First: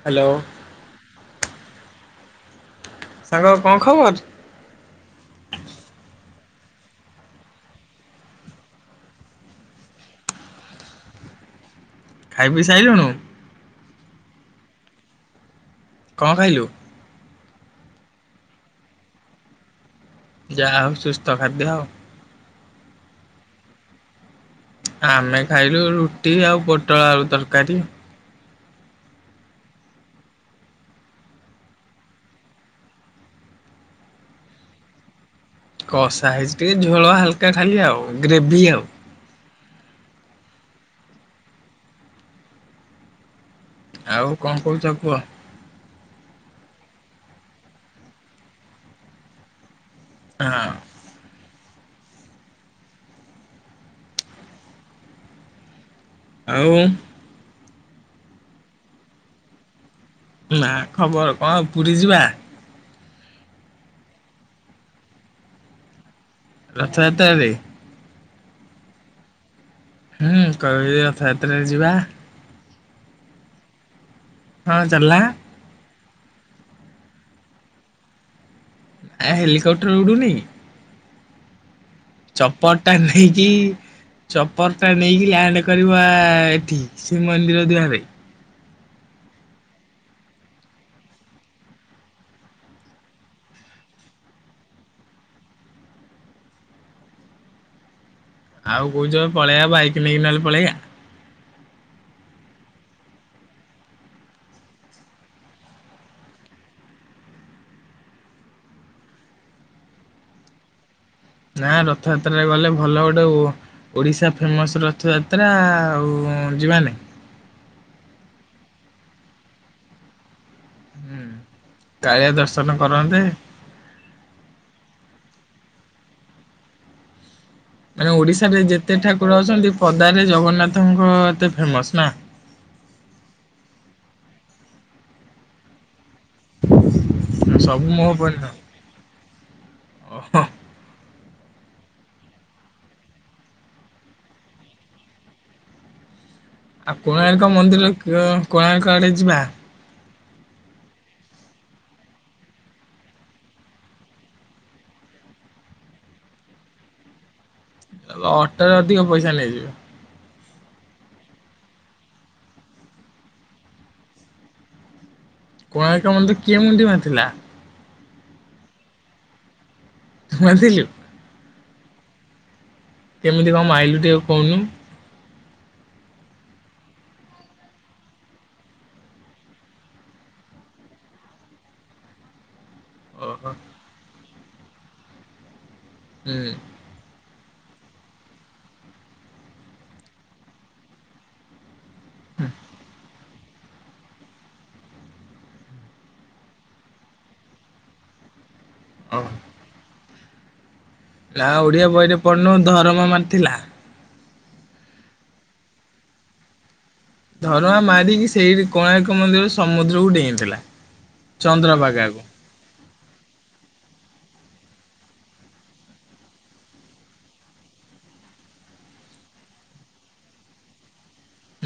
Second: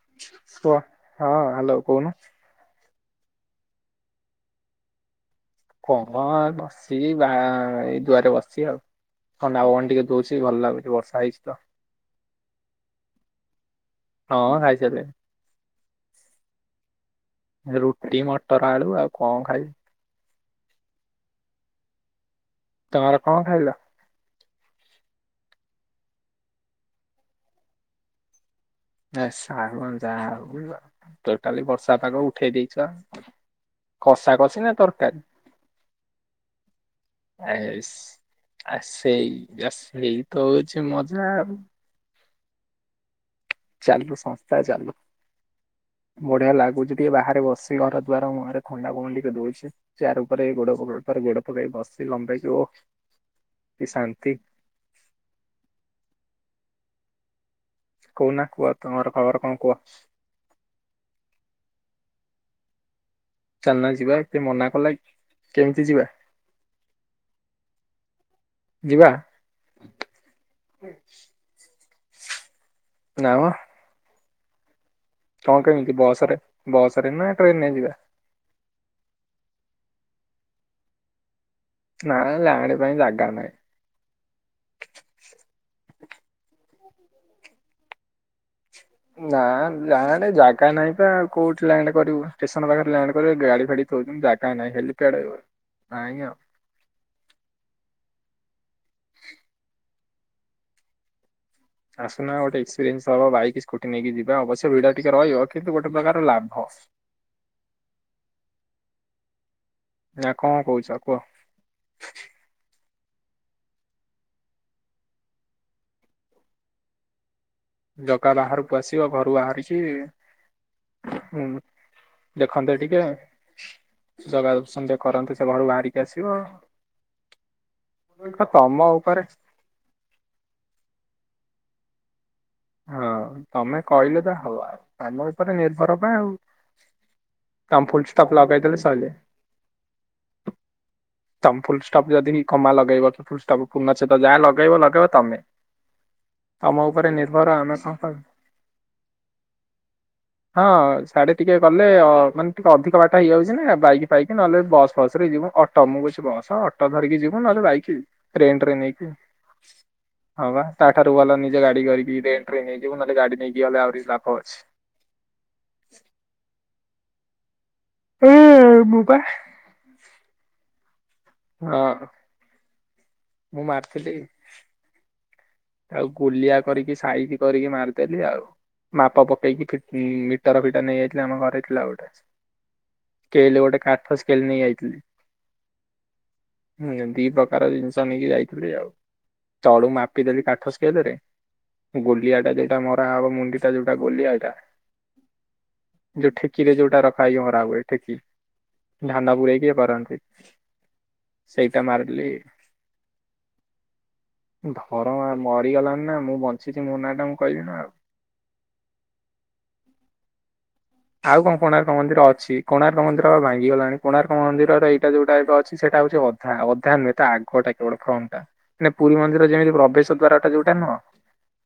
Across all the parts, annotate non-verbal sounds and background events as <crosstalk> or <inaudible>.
Hello କୁହ ହଁ hello କହୁନ ସାଙ୍ଗ କଣ ଖବର କଣ ବସି ବା ଏଇ ଦୁଆରେ ବସି ଆଉ ଥଣ୍ଡା ପବନ ଟିକେ ଦଉଛି ଭଲ ଲାଗୁଛି ବର୍ଷା ହେଇଛି ତ ଖାଇ ପିଇ ସାରିଲୁଣିୁ ହଁ ଖାଇସାଇଲିଣି କଣ ଖାଇଲୁ ରୁଟି ମଟର ଆଳୁ ଆଉ କଣ ଖାଇବି ଯାହା ହଉ ସୁସ୍ଥ ଖାଦ୍ୟ ଆଉ ତମର କଣ ଖାଇଲ ଆମେ ଖାଇଲୁ ରୁଟି ଆଉ ପୋଟଳ ଆଳୁ ତରକାରୀ ଯାହା ହେଉ ଟୋଟାଲି ବର୍ଷା ପାଗ ଉଠେଇ ଦେଇଛ କଷା କଷି ନା ତରକାରୀ କଷା ହେଇଛି ଟିକେ ଝୋଳ ହାଲକା ଖାଲି ଆଇସ୍ ଆଉ ଗ୍ରେଭି ଆଉ ଏଇ ତ ହଉଛି ମଜା ଆଉ ଚାଲୁ ଆଉ ସଂସ୍ଥା କଣ ଚାଲୁ କହୁଛ କୁହ ବଢିଆ ଲାଗୁଛି ଟିକେ ବାହାରେ ବସି ଘର ଦୁଆର ମୁହଁରେ ଥଣ୍ଡା ପବନ ଟିକେ ଦଉଛି ଚାର ଉପରେ ଏ ହଁ ଗୋଡ଼ ଉପରେ ଗୋଡ଼ କେ <unintelligible> ବସିଛି ଲମ୍ବେଇକି ଯଉ କି ଶାନ୍ତି ଆଉ କହୁନା କୁହ ତୁମର ଖବର କଣ କୁହ ନା ଖବର କଣ ପୁରୀ ଯିବା ଚାଲୁନା ଯିବା କିଏ ମନା କଲା କି କେମିତି ଯିବା? ରଥଯାତ୍ରାରେ ଯିବା ହୁଁ କହି ରଥଯାତ୍ରାରେ ଯିବା ନାଆମ ହଁ ଚାଲୁନା କଣ କେମିତି ବସ୍ ବସ୍ ରେ ନା ଟ୍ରେନ୍ ରେ ଯିବା? ଏ ହେଲିକପ୍ଟର ଉଡ଼ୁନି? ନା ଲାଣ୍ଡ ଚପର ଟା ପାଇଁ ଜାଗା ନେଇକି ନାହିଁ ଚପର ଟା ନେଇକି ଲ୍ୟାଣ୍ଡ କରିବ ଆ ଆ ଏଠି ଶ୍ରୀମନ୍ଦିର ଦୁଆରେ।। ନା ନା ଆରେ ଜାଗା ନାହିଁ ବା ଆଉ କୋଉଠି ଲ୍ୟାଣ୍ଡ କରିବୁ ଷ୍ଟେସନ୍ ପାଖରେ ଲ୍ୟାଣ୍ଡ କରିବୁ ଗାଡି ଫାଡି ଥଉଛନ୍ତି ଜାଗା ନାହିଁ ହେଲିକପ୍ଟର ନାହିଁ ଆଉ। ଆଉ କହୁଛ ପଳେଆ ବାଇକ୍ କି ନ କି ନାଲେ <unintelligible> ପଳେୟା ଆସୁନା ଗୋଟେ ଏକ୍ସପିରିଏନ୍ସ ହବ ବାଇକ୍ ସ୍କୁଟି ନେଇକି ଯିବା ଆଉ ଅବଶ୍ୟ ଭିଡ ଟିକେ ରହିବ କିନ୍ତୁ ଗୋଟେ ପ୍ରକାର ଲାଭ। ନା କଣ କହୁଛ? କୁହ ନା ରଥଯାତ୍ରାରେ ଗଲେ ଭଲ ଗୋଟେ ଓଡ଼ିଶା ଫେମସ୍ ରଥଯାତ୍ରା ଆଉ ଯିବାନି। ଜଗା ବାହାରକୁ ଆସିବ ଘରୁ ବାହାରିକି ହୁଁ କାଳିଆ ଦର୍ଶନ ଦେଖନ୍ତେ ଟିକେ କରନ୍ତେ ଜଗା ଦର୍ଶନ ଟିକେ କରନ୍ତେ। ସେ ଘରୁ ବାହାରିକି ଆସିବ। ମାନେ ହଁ ଓଡିଶାରେ ତମ ଯେତେ ଉପରେ ଠାକୁର ଅଛନ୍ତି ପଦାରେ ଜଗନ୍ନାଥଙ୍କ ଏତେ ଫେମସ୍ ନା? ହଁ ତମେ କହିଲ ତ ହବ ତମ ଉପରେ ନିର୍ଭର ନାଉ ସବୁ ତମେ ଫୁଲ୍ ମୋହ ଷ୍ଟପ୍ ପରିଣ ଲଗେଇ ଦେଲେ ଶୋଇଲେ। ଓହୋ ତମେ ଫୁଲ ଷ୍ଟପ୍ ଯଦି ବି କମା ଲଗେଇବ କି ଫୁଲ ଷ୍ଟପ୍ ପୁର୍ନଛେଦ୍ ଯାହା ଲଗେଇବ ଲଗେଇବ ତମେ। ତମ ଆଉ ଉପରେ ନିର୍ଭର କୋଣାର୍କ ଆମେ ମନ୍ଦିର କଣ କହିବୁ। କୋଣାର୍କ ଆଡେ ଯିବା। ହଁ ସାଢେ ଟିକେ ଗଲେ ମାନେ ଟିକେ ଅଧିକ ବାଟ ହେଇଯାଉଛି ନା ବାଇକ୍ ଫାଇକ୍ ନହେଲେ ବସ୍ ଫସ୍ ରେ ଯିବୁ ଅ ତମ ଖୁସି ବସ୍ ଅଟୋ ଧରିକି ଯିବୁ ନ ଅଟରେ ଅଧିକ ପଇସା ନେଇଯିବେ। ହଁ ବା ତା ଠାରୁ ଭଲ ନିଜ ଗାଡି କରିକି ରେଣ୍ଟ୍ ନେଇଯିବୁ ନହେଲେ ଗାଡି ନେଇକି ଗଲେ ଆହୁରି ଲାଭ ଅଛି। କୋଣାର୍କ ମନ୍ଦିର କିଏ ମୁଣ୍ଡି ମାରି ଥିଲା। ହୁଁ ମୁଁ ପା। ତୁ ମାରିଥିଲୁ। ହଁ। କେମିତି ମୁଁ କଣ ମାଇଲୁ ମାରିଥିଲି ଟିକେ କହୁନୁ? ଆଉ ଗୋଲିଆ କରିକି ସାଇଜି କରିକି ମାରିଦେଲି ଆଉ ମାପ ପକେଇକି ମିଟର ଫିଟର ନେଇଯାଇଥିଲି ଆମ ଘରେ ଥିଲା ଗୋଟେ। ଓହୋ ସ୍କେଲ୍ ଗୋଟେ କାଠ ସ୍କେ ସ୍କେଲ୍ ନେଇଆଇଥିଲି। ହୁଁ ହୁଁ ଦିପ ପର ଜିନିଷ ତ ନେଇକି ଯାଇଥିଲି ଆଉ ତଳୁ ମାପି ଦେଲି କାଠ ସ୍କେଲେ ରେ ଗୋଲିଆ ଟା ଯେଇଟା ମରା ହବ ମୁଣ୍ଡି ଟ ଯୋଉଟା ଗଲିଆ ଏଇଟା ଯୋଉ ଠେକିରେ ଯୋଉଟା ରଖା ହେଇ ମରା ହୁଏ ଠେକି ଓହୋ ଧାନ ପୁରରେଇକି କରନ୍ତି। ନା ସେଇଟା ଓଡିଆ ବହିରେ ମାରିଲି। ପଢିନୁ ଧରମା ମା ଥିଲା। ଧରମା ମରିଗଲାଣି ନା ମୁଁ ବଞ୍ଚି ଧରମା ମାରିକି ସେଇଠ କୋଣାର୍କ ମନ୍ଦିର ସମୁଦ୍ରକୁ ଡେଇଁଥିଲା। ଆଉ କଣ କୋଣାର୍କ ଚନ୍ଦ୍ରଭାଗାକୁ। ମନ୍ଦିର ଅଛି କୋଣାର୍କ ମନ୍ଦିରପା ଭାଙ୍ଗିଗଲାଣି କୋଣାର୍କ ମନ୍ଦି ଏଇଟା ଯୋଉଟା ଏବେ ଅଛି ସେଟାଉ ଅଧା ଅଧା ନୁହେଁ ତା ଆଗଟା କେବଳ ଫ୍ରଣ୍ଟ ଟା ମାନେ ପୁରୀ ମନ୍ଦିର ଯେମିତି ପ୍ରବେଶ ଦ୍ଵାରା ଯଉଟା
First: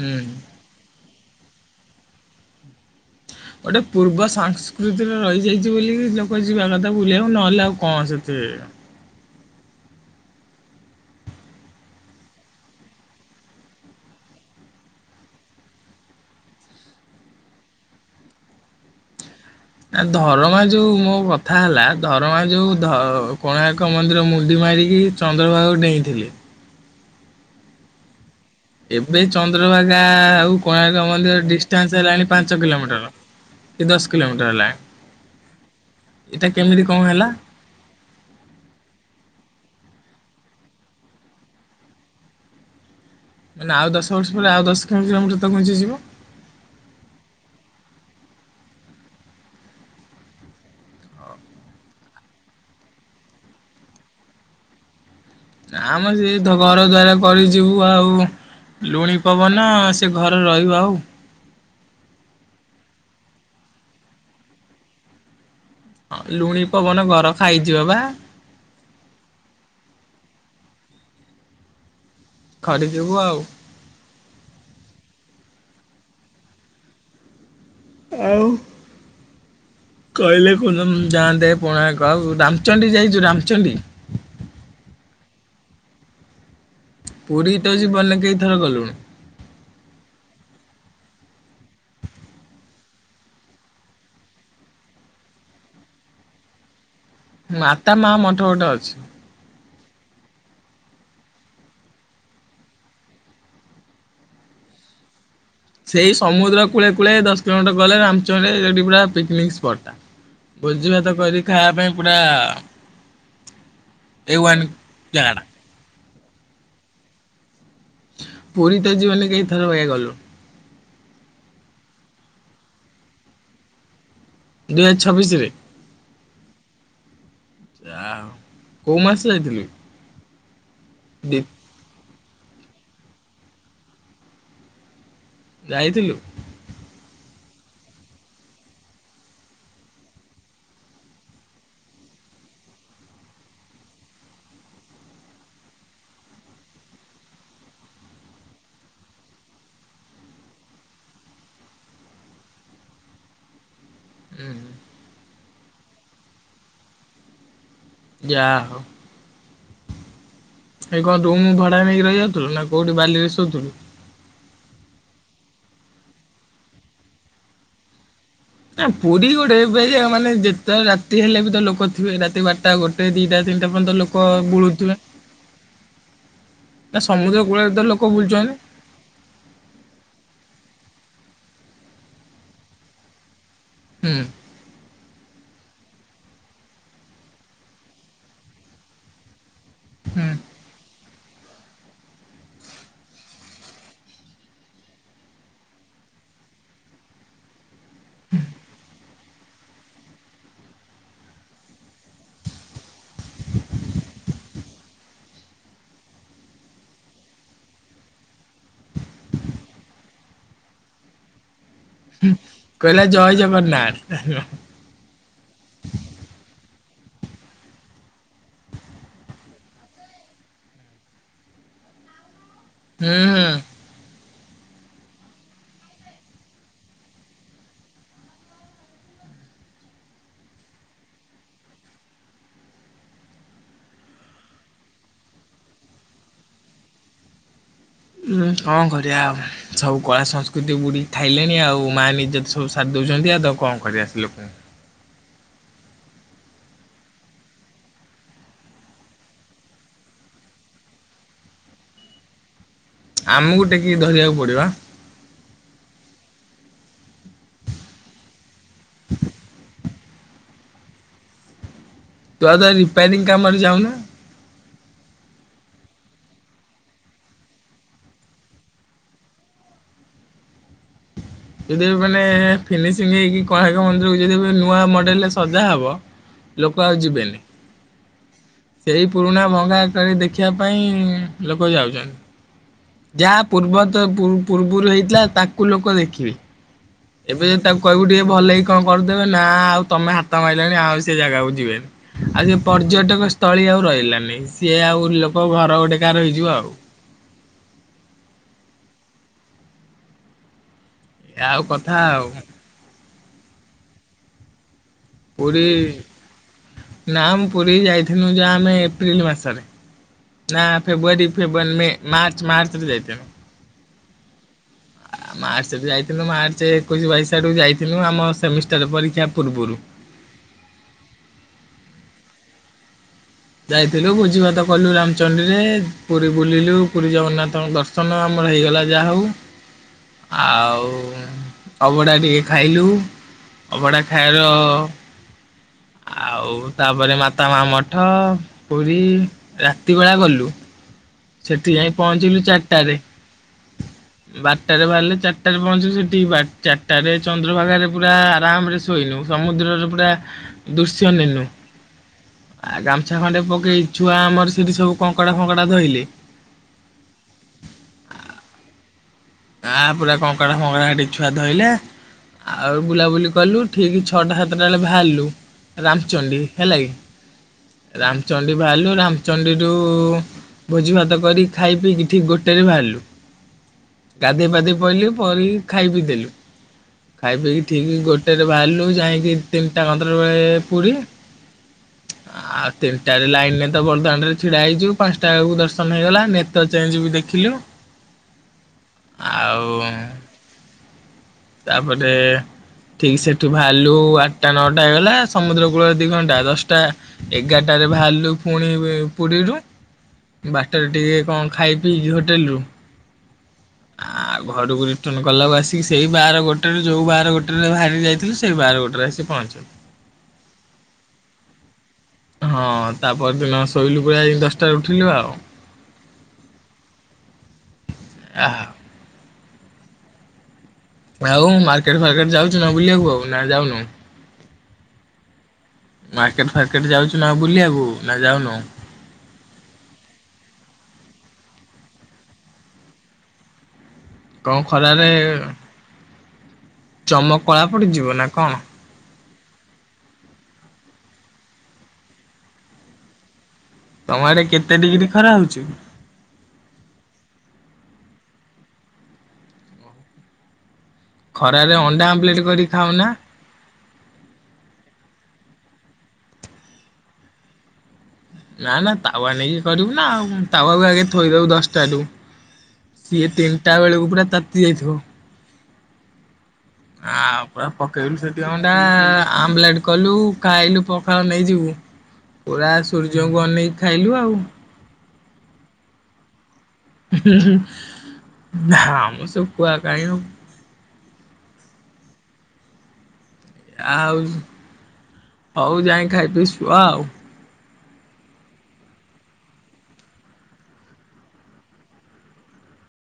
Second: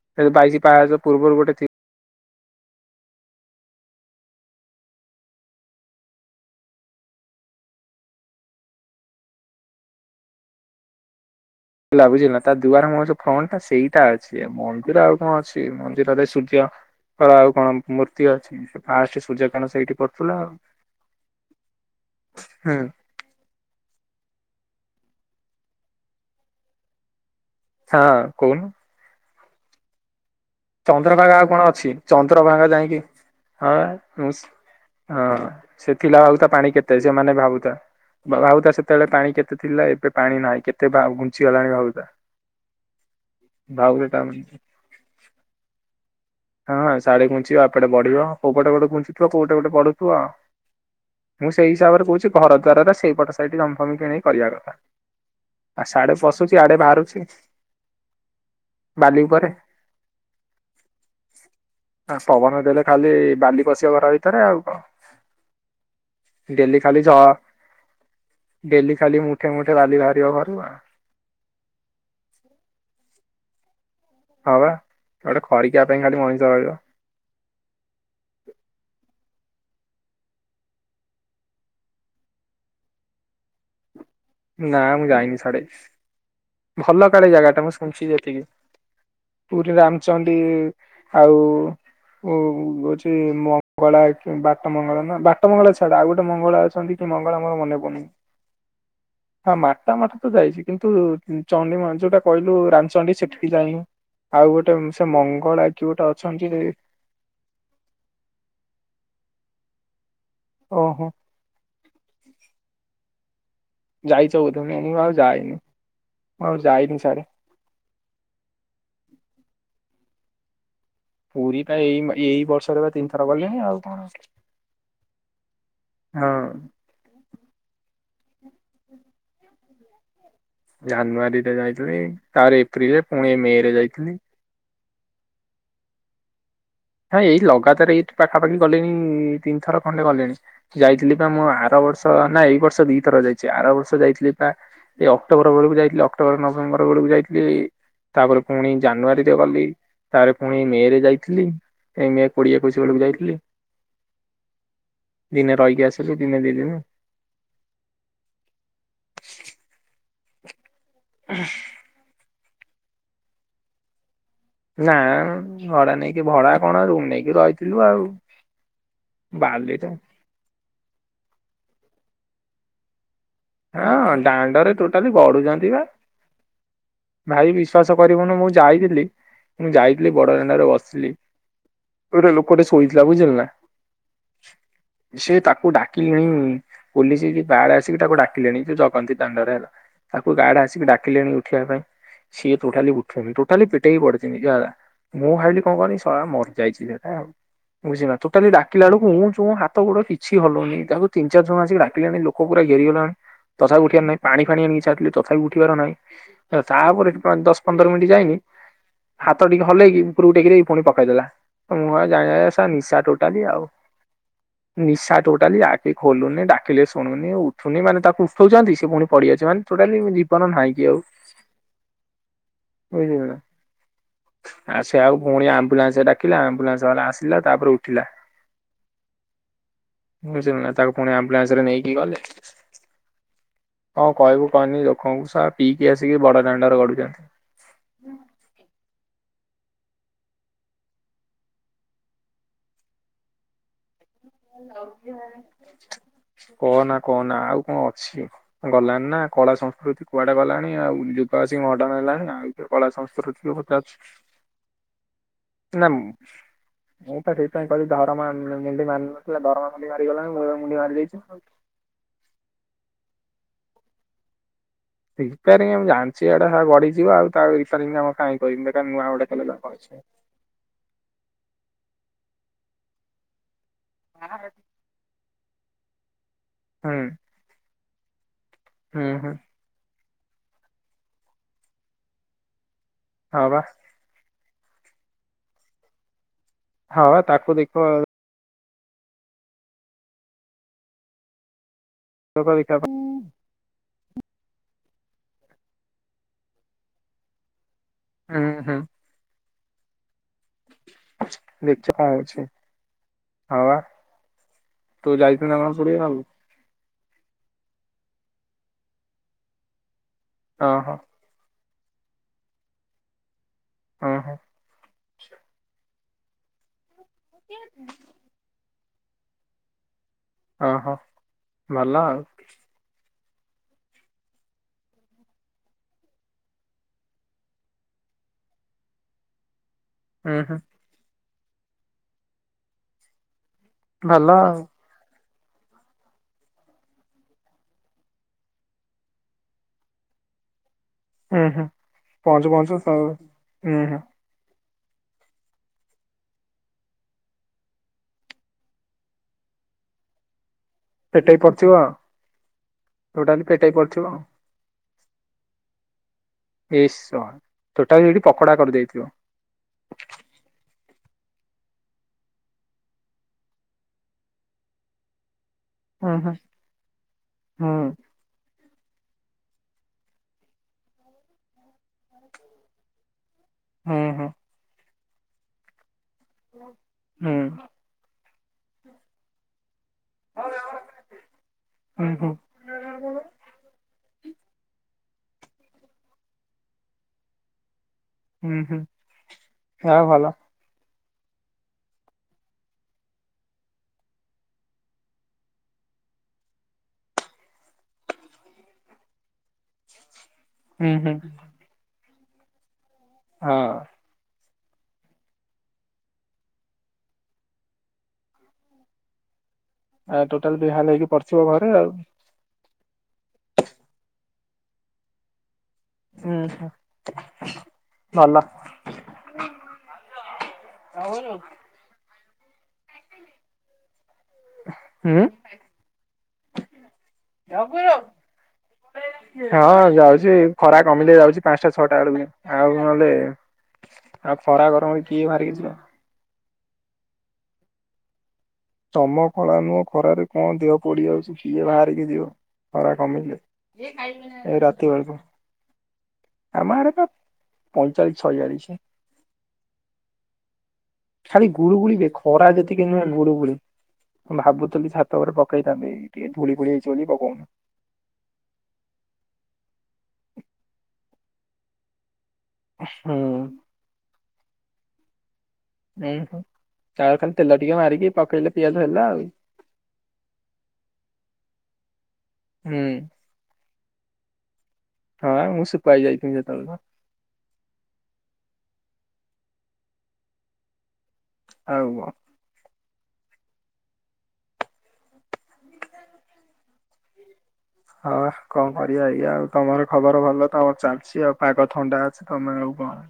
ହୁଁ। ବାଇସିୀ ପାହାଚ ପୂର୍ବରୁ ଗୋ <unintelligible> ଗୋଟେ ପୂର୍ବ ସଂସ୍କୃତିରେ ରହିଯାଇଛି ବୋଲିି ଲୋକ ଯିବା କଥା ବୁଲିବାକୁ ନହେଲେ ଆଉ କଣ ସେଥି ହେଲା ବୁଝିଲା ତା ଦୁଆର ମୁହଁ ଯୋଉ ଫ୍ରଣ୍ଟା ସେଇଟା ଅଛି ମନ୍ଦିର ଆଉ କଣ ଅଛି ମନ୍ଦିରରେ ସୂର୍ଯ୍ୟର ଆଉ କଣ ମୂର୍ତ୍ତି ଅଛି ଫାଷ୍ଟ ସୂର୍ଯ୍ୟ କି ନା ଧରମା ଯୋଉ ମୋ କଥା ହେଲା ଧରମା ଯୋଉ ହୁଁ କୋଣାର୍କ ମନ୍ଦିର ମୁ ଚଡି ମାରିକି ଚନ୍ଦ୍ରଭାଗୁ ଡେଇଁଥିଲେ। ହଁ। କଣ? ଏବେ ଚନ୍ଦ୍ରଭାଗା ଆଉ। କୋଣାର୍କ ଚନ୍ଦ୍ରଭାଗା ମନ୍ଦିର ଆଉ କଣ ଡିଷ୍ଟାନ୍ସ ଅଛି ହେଲାଣି ପାଞ୍ଚ ଚନ୍ଦ୍ରଭାଗା ଯାଇକି କିଲୋମିଟର। ହଁ କି ଦଶ ହଁ କିଲୋମିଟର ହେଲାଣି ସେ ଥିଲା ଏଇଟା ଭାବୁତା ପାଣି କେମିତି କେତେ କଣ ହେଲା? ସେମାନେ ଭାବୁଥା ଭାବୁଥା ସେତେବେଳେ ପାଣି କେତେ ଥିଲା ଏବେ ପାଣି ନାହିଁ କେତେ ଘୁଞ୍ଚି ଗଲାଣି ଭାବ ତା ମାନେ ଆଉ ଦଶ ବର୍ଷ ପରେ ଆଉ ଦଶ କିଲୋ କିଲୋମିଟର ତ ପହଞ୍ଚିଯିବ। ହଁ ଶାଢୀ ଘୁଞ୍ଚିବ ଏପଟେ ବଢିବ କୋଉ ପଟେ ଗୋଟେ ଘୁଞ୍ଚୁଥିବ କୋଉଟେ ଗୋଟେ ବଢୁଥିବଉଁ ସେଇ ହିସାବରେ କହୁଛି ଘର ଦ୍ଵାରରେ ସେଇ ପଟ ଶାଢୀ ଜମଫମ କିଣି କରିବା କଥା ଆଉ ଆମେ ସାଡେ ସେ ପଶୁଛି ଆଡେ ଘର ଦ୍ଵାରା ବାହାରୁଛି କରିଯିବୁ ଆଉ ଲୁଣି ବାଲି ଉପରେ ପବନ ସେ ଘରେ ରହିବ ଆଉ। ପବନ ଦେଲେ ଖାଲି ବାଲି ପଶିବା ଘର ଭିତରେ ଆଉ କଣ? ହଁ ଲୁଣି ଡଲି ପବନ ଖାଲି ଯ ଘର ଖାଇଯିବ ବା ଡଲି ଖାଲିଠେ ମୋଠେ ରାଲି ରା ଦେହ ଘର ବା ଖ ଯିବୁ ଆଉ। ହଁ ବା ଗୋଟେ ଖରିକିବା ପାଇଁ ଖାଲି ମଣିଷ ରିବ ଆଉ କହିଲେ କୁ ଯାଆନ୍ତେ ପୁଣା କ ରାମଚଣ୍ଡୀ ଯାଇଛୁ ରାମଚଣ୍ଡୀ ନା ମୁଁ ଯାାଇନି ସାଡେ ଭଲ କାଳି ଜାଗା ପୁରୀ ଟା ତ ମୁଁ ଶୁଣିଛି ଜୀବନରେ ଯେତିକି କେଇଥର ଗଲୁଣୁ ପୁରୀ ରାମଚଣ୍ଡୀ ଆଉ ହଉଛି ମଙ୍ଗଳା ବାଟ ମଙ୍ଗଳା ନା ବାଟ ମଙ୍ଗଳା ଛାଡା ଆଉ ଗୋଟେ ମଙ୍ଗଳା ଅଛନ୍ତି। କି ମଙ୍ଗଳା ମୋର ମାତା ମା ମଠ ଗଟେ ଅଛି। ବାଟା ମାଟ ତ ଯାଇଛି କିନ୍ତୁ ଚୀ ଯୋଉଟା କହିଲୁ ରାମଚଣ୍ଡୀ ସେଠି ଯାଇ ଆଉ ଗୋଟେ ସେ କି ଗୋଟେ ସେଇ ଅଛନ୍ତି ସମୁଦ୍ର କୂଳେ କୂଳେ ଦଶ କିଲୋମିଟର ଗଲେ ରାମଚରେ ପୁରା ପିକନିକ ସ୍ପଟ ତା ଭୋଜି ଓହୋ ଭାତ କରି ଖାଇବା ପାଇଁ ପୁରା ଏ ଯାଇଛବ ୱାନ୍ ତମେ ଏି ଭାବ ଜାଗାଟା। ଯଏ ନି। ହଉ ଯା ଆନିନ ସରେ ପୁରୀ ତା ଜୀବନ କେଥର ହୋଇ ଗଲ। ପୁରୀ ଟା ଏଇ ଏଇ ବର୍ଷରେ ବା ତିନିଥର ଗଲେଣି ଆଉ କଣଛି। ଦୁଇ ହଜାର ଛବିଶ ରେ କୋଉ ମାସ ଯାଇଥିଲି। ଜାନବରୀ ତେ ଯାଇଛୁ ନାଇ ଚାରି ଏପ୍ରିଲ ରେ ପୁଣି ମେ ରେ ଯାଇଥିଲି। ରାଇଥିଲଥିଲୁ। ନାଇଁ ଏଇ ଲଗାତାର ଏଇଠ ପାଖାପାଖି ଗଲିଣି ତିନି ଥର ଖଣ୍ଡେ ଗଲେଣି ଯାଇଥିଲି ପା ମୁଁ ଆର ବର୍ଷ ନା ଏଇ ବର୍ଷ ଦି ଥର ଯାଇଛି ଆର ବର୍ଷ ଯାଇଥିଲି ବା ଏଇ ଅକ୍ଟୋବର ବେଳକୁ ଯାଇଥିଲି ଅକ୍ଟୋବର ନଭେମ୍ବର ବେଳକୁ ଯାଇଥିଲି ତାପରେ ପୁଣି ଜାନୁଆରୀରେ ଗଲି ତାପରେ ପୁଣି ମେ ରେ ଯାଇଥିଲି। କହି ପଡିଆକୁସ ବେଳକୁ ଯାଇଥିଲି। ହୁଁ। ଦିନେ ରହିକି ଆସିଲ ଦିନେ ଦଦିନ ଯା ହଉ ଏଇ କଁ ରୁମୁ ଭଡା ନେଇକି ରହି ଯାଉଥିଲୁ ନା କୋଉଠି ବାଲିରେ ଶୋଉଥୁଲୁ? ନାଁ ଭଡା ନେଇକି ଭଡା କଣ ରୁମ ନେଇକି ରହିଥିଲୁ ଆଉ। ନାଁ ପୁରୀ ଗୋଟେ ଏବା ବାଲିରେ। ଜାଗା ମାନେ ଯେ ତେ ରାତି ହେଲେ ବି ତ ଲୋକ ଥିବେ। ରାତି ବାରଟା ଗୋଟେ ଦି ହଁ ଦାଣ୍ଡରେ ଟୋଟାଲି ଗଡ଼ୁଚନ୍ତି ପା। ନା ସମୁଦ୍ର ଭାଇ କୂଳରେ ତ ବିଶ୍ଵାସ ଲୋକ କରିବୁନୁ ମୁଁ ବୁଲୁଛନ୍ତି ଯାଇଥିଲି ମୁଁ ଯାଇଥିଲି ବଡ ଦାଣ୍ଡରେ ବସିଲି। ଗୋଟେ ଲୋକଟେ ଶୋଇଥିଲା ବୁଝିଲ ନାଁ ହୁଁ ସିଏ ତା ଧକୁ ଡାକିଲିନେଇ ପୋଲିସ କି ବାଡ ଆସିକି ତାକୁ ଡା କିଲେଣି ଯେ ଜଗନ୍ତି ଦାଣ୍ଡରେ ହେଲା ହୁଁ ତାକୁ ଗାଡ ଆସିକି ଡା କିଲେଣି ଉଠିବା ପାଇଁ ସିଏ ଟୋଟାଲି ଉଠୁନି ଟୋଟାଲି ପେଟେଇକି ପଡିଚି ନିଜଆଦା। ମୁଁ ଭାବିଲି କଣ କହନି ସଳା ମରଯାଇଚି ସେଟା ଆଉ। ବୁଝିଲ ନା ଟୋଟାଲି ଡାକିଲା ଅଳୁକୁ ଉଠ୍ ରଟୁଁ ହାତ ଗୋଡ଼ କିଛି ହଲଉନେଇ ତାକୁ ତିିନ ଚାର ଜଣ ଆସିକି ଡାକିଲାଣି ଲୋକ ପୁରା ଘେରିଗଲେଣି। ତଥାପି ଉଠିବାର ନାହିଁ। ପାଣି ଫାଣି ଆଣିକି ଛାଟିଲି ତଥାପି ଉଠିବାର ନାହିଁ। ହା ତାପରେ ପାଁ ଦଶ ପନ୍ଦର ମିଣ୍ଟି ଯାଇନି ହାତ ଟିକେ ହଲେଇକି ଉପୁରୁକୁ ଟେକିଦେଇକି ଦେଇ ପୁଣି ପକେଇଦେଲା। ମୁଁ ଆଉ ଜାଣିବା ଯେ ସା ନିଶା କହିଲା ଜୟ ଟୋଟାଲି ଆଉ ଜଗନ୍ନାଥ ହୁଁ ନିଶା ଟୋଟାଲି ଆଖି ଖୋଲୁନି ଡା କିଲେ ଶୁଣୁନି ଉଠୁନି ମାନେ ତା ଉଠଉଚନ୍ତି ସେ ପୁଣି ପଡ଼ିଯାଇଛି ମାନେ ଟୋଟାଲି ଜୀବନ ନାହିଁ କି ଆଉ। ହୁଁ ହୁଁ। ଆ ସେ ଆଉ ପୁଣି ଆମ୍ବୁଲାନ୍ସ ଡାକିଲା ଆମ୍ବୁଲାନ୍ସ ବାଲା ଆସିଲା ତାପରେ ଉଠିଲା। ବୁଝିଲୁ ନା ତାକୁ ପୁଣି ଆମ୍ବୁଲାନ୍ସରେ ନେଇକି ଗଲେ। କଁ କହିବୁ କହନି ଲୋକଙ୍କୁ ସଳା ପିଇକି ଆସିକି ବଡ ଦାଣ୍ଡରେ ଗଡ଼ୁଚନ୍ତି। ଉଁ କଣ କରିବା ଆଉ ସବୁ କଳା ସଂସ୍କୃତି ବୁଡି ଖାଇଲେଣି ଆଉ। ମାନ ଇଜତ ସବୁ ସାରି ଦଉଚନ୍ତି ଆଉ ତାକୁ କଣ କରିବା? ସେ ଲୋକଙ୍କୁ <unintelligible> କହନା କହନା ଆଉ କଣ ଅଛି ଗଲାଣି ନାଁ କଳା ସଂସ୍କୃତି କୁଆଡେ ଗଲାଣି ଆଉ ଯୁଗ ଆସି ମଡ଼ନ୍ ହେଲାଣି ଆଉ। କୋଉ କଳା ସଂସ୍କୃତି କିଏ ଆମକୁ ପଚାରୁଛି? ଟେକିକି ଧରିବାକୁ ପଡିବ ନା ମ ମୁଁ ପା ସେଇଥିପାଇଁ କହିଲି ଧରମା ମୁଣ୍ଡି ମାର ନ କହିଲା ଧରମା ମୁଣ୍ଡି ମାରିଗଲାଣି ମୁଁ ଏବେ ମୁଣ୍ଡି ମାରି ଦେଇଚି ଆଉ। ତୁ ଆଉ ତ ରିପାରିଙ୍ଗ କାମରେ ଯାଉନୁ? ହେ ରିପାରିଂ ମୁଁ ଜାଣିଚି ଏଟା ଶଳା ଗଡିିଯିବ ଆଉ ତା ରିପାରିଂ କାମ କାଇଁ କିରିବି ବେକାର ନୂଆ ଗୋଟେ କଲେ ଲାଭ ଅଛି। ଏ ମାନେ ଫିନିସିଂ ହେଇକି। କୋଣାର୍କ ମନ୍ଦିରକୁ ଯଦି ଏବେ ନୂଆ ମଡେଲରେ। ସଜା ହବ। ଲୋକ ଆଉ ହୁଁ ଯିବେନି। ସେଇ ହୁଁ ହୁଁ ପୁରୁଣା ଭଙ୍ଗା। ତାଙ୍କେ ଦେଖିବା ପାଇଁ ଲୋକ ଯାଉଚନ୍ତି। ଯାହା ହଁ ବା ପୂର୍ବ ତ ପୂ ପୂର୍ବରୁ ହେଇଥିଲା ତାକୁ ଲୋକ ଦେଖିବେ। ହଁ ବା ଏବେ ଯଦି ତାକୁ ଦେଖିବ କହିବୁ ଟିକେ ଭଲକି। କଣ କରିଦେବେ ନା ଆଉ ତମେ ହାତ ମାରିଲଣି ଆଉ ସେ ଜାଗାକୁ ଯିବେନି। ଆଉ ସେ ଦେଖିବା ପାଇଁ ପର୍ଯ୍ୟଟକ ସ୍ଥଳୀ ଆଉ ରହିବ। ହେଲାନି ସିଏ ଆଉ ଲୋକ ଘର ଗୋଟେ କା ରହିଯିବ ଆଉ। ହୁଁ ହୁଁ। ଏ ଆଉ ଦେଖିବା କଥା କଣ ଆଉ। ହଉଛି ହଁ ବା। ତୁ ଯାଇଥିଲୁ ନା ପୁରୀ କଣ ପଡିଆ ଆଉ ନା ମୁ ପୁରୀ ଯାଇ ଥିନୁ ଯା ଆମେ ଏପ୍ରିଲ ମାସରେ। ନା ଓହୋ ଫେବୃୁଆାରୀ ଫେବ ଲ ମେ ମାର୍ଚ୍ଚ ମାର୍ଚ୍ଚରେ ଯାଇଥିନୁ। ହଁ ହଁ। ମାାର୍ଚ୍ଚ ଯାଇଥିଲୁ ମାାର୍ଚ। ଏକୋଇସ ବାଇସ ଆଡକୁ ଯାଇଥିଲୁ ଆମ ସେମି ଷ୍ଟର ପରକ୍ଷା ପୁୁରବୁରୁ। ଓହୋ ଭଲ ଆଉ। ଯାଇଥିଲୁ ଭୋଜି ଭାତ କଲୁ ରାମଚଣ୍ଡୀରେ ପୁରୀ ବୁଲିଲୁ ପୁରୀ ଜଗନ୍ନାଥଙ୍କ ଦର୍ଶନ ଆମର ହେଇଗଲା ଯାହା ହଉ। ହୁଁ ହୁଁ ଆଉ। ଅଭଡା ଟିକେ ଖାଇଲୁ। ଅଭଢ଼ା ଭଲ ଖାଇାଆର। ଆଉ ଆଉ ତାପରେ ମାତା ମା ମଠ ପାଠ ପୀ ରାତି ବେଳା ଗଲୁ ହୁଁ ହୁଁ ସେଠି ଯାଇ ପହଞ୍ଚିଲୁ ପହଞ୍ଚୁ ପହଞ୍ଚୁ ଚାରିଟାରେ ସବୁ ହୁଁ ହୁଁ। ବାରଟରେ ବାହାରିଲେ ଚାରିଟାରେ ପହଞ୍ଚିଲ ସେଠି ଚାରିଟାରେ ଚନ୍ଦ୍ରଭାଗାରେ ପୁରା ଆରାମ ରେ ଶୋଇନୁ ସମୁଦ୍ରରେ ପୁରା ଦୃଶ୍ୟ ପେଟେଇ ନେନୁ ପଡିଥିବ ଆଉ ଆ ଗାମୁଛା ଖଣ୍ଡେ ଟୋଟାଲି ପେଟେଇ ପକାଇ ପଡିଥିବ ଛୁଆ ଆଉ ଆମର ସେଇଠି ସବୁ କଙ୍କଡ଼ା ଫଙ୍କଡା ଧୋଇଲି ଏେଶ ତୋଟାଲ ଏଠି ପକୋଡା କରିଦେଇଥିବ। ଆ ପୁରା କଙ୍କଡ଼ା ଫଙ୍କଡ଼ା ସେଠିକ ଛୁଆ ଧୋଇଲେ ଆଉ ବୁଲାବୁଲି କଲୁ ଠିକ ଛଅଟା ସାତଟା ବେଳେ ବାହାରିଲୁ ହୁଁ ହୁଁ ରାମଚଣ୍ଡୀ ହେଲା କି ରାମଚଣ୍ଡୀ ବାହାରିଲୁ ରାମଚଣ୍ଡୀରୁ ଭୋଜି ଭାତ କରିକି ଖାଇ ପିଇକି ଠିକ ଗୋଟେରେ ବାହାରିଲୁ। ହୁଁ ହୁଁ ଗାଧୋଇ ପାଧି ପହିଲୁ ପର ଖାଇ ପି ଦେଲି ହୁଁ ଖାଇ ପିଇକି ଠିକ ଗୋଟେ ସେଠୁ ବାହାରିଲୁ ଯାଇକି ଟା ବେଳେ ପୁରୀ ହୁଁ ହୁଁ ହୁଁ ଆଉ ତିନିଟାରେ ଲାଇନରେ ତ ବର୍ଧମାନରେ ଛିଡା ହେଇଯିବ। ପାଞ୍ଚଟା ବେଳକୁ ଦର୍ଶନ ହେଇଗଲା ନେତ ଚେଞ୍ଜ ବି ଦେଖିଲୁ ପା ହୁଁ ହୁଁ। ଆଉ। ତାପରେ ଠିକ ସେଠୁ ବାହାରିଲୁ ଆଠଟା ନଅଟା ହେଇଗଲା ସମୁଦ୍ର କୂଳରେ ଦି ଘଣ୍ଟା ଦଶଟା ଏଗାରଟାରେ ବାହାରିଲୁ ପୁଣି ପୁରୀରୁ ବାଟରେ ହୁଁ ହୁଁ ଟିକେ କଣ ଖାଇ ପିଇ ହୋଟେଲରୁୁ ହଁ। ଘରକୁ ରିଟର୍ଣ୍ଣ କଲାକୁ ଆସିକି ସେଇ ବାର ଗୋଟେରେ ଯୋଉ ବାର ଗୋଟେରେ ବାହାରି ଯାଇଥିଲୁ ସେଇ ବାର ଗୋଟେରେ ଆସି ପହଞ୍ଚିବୁ। ଆ ଟୋଟାଲ ବି ହଲ ହେଇକି ପଥିବ ଘରେ ଆଉ। ହଁ ତାପଦିନ ଶୋଇଲୁ ପଳିଆ ଏ ଦଶଟାରେ ଉଠିଲୁ ଆଉ ହୁଁ ହ ଭଲ। ଆ ଆ ଆଉ ମାର୍କେଟ ଫାର୍କେ ଯାଉଛୁ ନା ବୁଲିବାକୁ ଆଉ ନା ଯାଉନୁ ହୁଁ। ମାର୍କେଟ ଫାର୍କେଟ ଯାଉଛୁ ନା ଆଉ ବୁଲିବାକୁୁ ନା ଯାଉନୁ ହଁ ଯାଉଛି ଖରା କମିଲେ ଯାଉଛି ପାଞ୍ଚଟା ଛଅଟା ବେଳକୁ ଆଉ ନହେଲେ ଆଉ କଣ ଖରା ଗରମରେ କିଏ ବାହାରିକି ଯିବ? ଚମକଳା ପଡି ଯିବ ନା କଣ? ଚମ ଖଳା ନୁହଁ ଖରାରେ କଣ ଦେହ ପଡିଯାଉଛି ସିଏ ବାହାରିକି ଦିଅ ଖରା କମିଲେ ତମରେ ଏ କେତେ ରାତି ଡିଗ୍ରୀ ବେଳକୁ ଖରା ହଉଚି। ଆମ ଆଡ଼େ ପା ପଇଁଚାଳିଶ ଛୟାଳିଶ। ଖାଲି ଖରାରେ ଗୁଳୁ ଗୁଳିି ଅଣ୍ଡା ଯେ ଆମ୍ଲେଟ ଖରା କରିକି ଯେତିକି ନୁହେଁ ଖାଉନା। ଗୁଳୁ ଗୁଳି। ମୁଁ ଭାବୁଥିଲି ଛାତ ଉପରେ ପକେଇଥାନ୍ତି ଟିକେ ଧୂଳି ଫୁଳି ହେଇଛି ବୋଲି ପକଉନି। ନା ନା ତାୱା ନେଇକି କରିବୁ ନା ଆଉ। ତାୱାକୁ ଆଗେ ଥୋଇଦବୁ ଦଶଟାରୁୁ ହୁଁ। ସିଏ ତିନିଟା ବେଳକୁ ପୁରା ତାତି ଯାଇଥିବ <unintelligible> ଖାଲି ଆଉ ତେଲ ପୁରା ଟିକେ ମାରିକି ପକେଇଲୁ ସେଠି ପକେଇଲେ ଅଣ୍ଡା ପିଆଜ ହେଲା ଆଉ ଆମ୍ଲେଟ କଲୁ ଖାଇଲୁ ପଖାଳ ନେଇଯିବୁ ପୁରା ହୁଁ ସୂର୍ଯ୍ୟଙ୍କୁ ଅନେଇକି ଖାଇଲୁ ଆଉ। ହଁ ମୁଁ ଶୁଖୁଆ ହେଇଯାଇଥିବି ସେତେବେଳକୁ। ନାଁ ମ ଶୁଖୁଆ କାଇଁ ହବୁ। ହଉ। ଆଉ ହଉ ଯାଇଁ ଖାଇପିଇ ଶୁଅ ଆଉ। ହଁ କଣ କରିବା ଆଜ୍ଞା ଆଉ ତମର ଖବର ଭଲ ତମର ଚାଲିଛି ଆଉ ପାଗ ଥଣ୍ଡା ଅଛି ତମେ ଆଉ କଣ।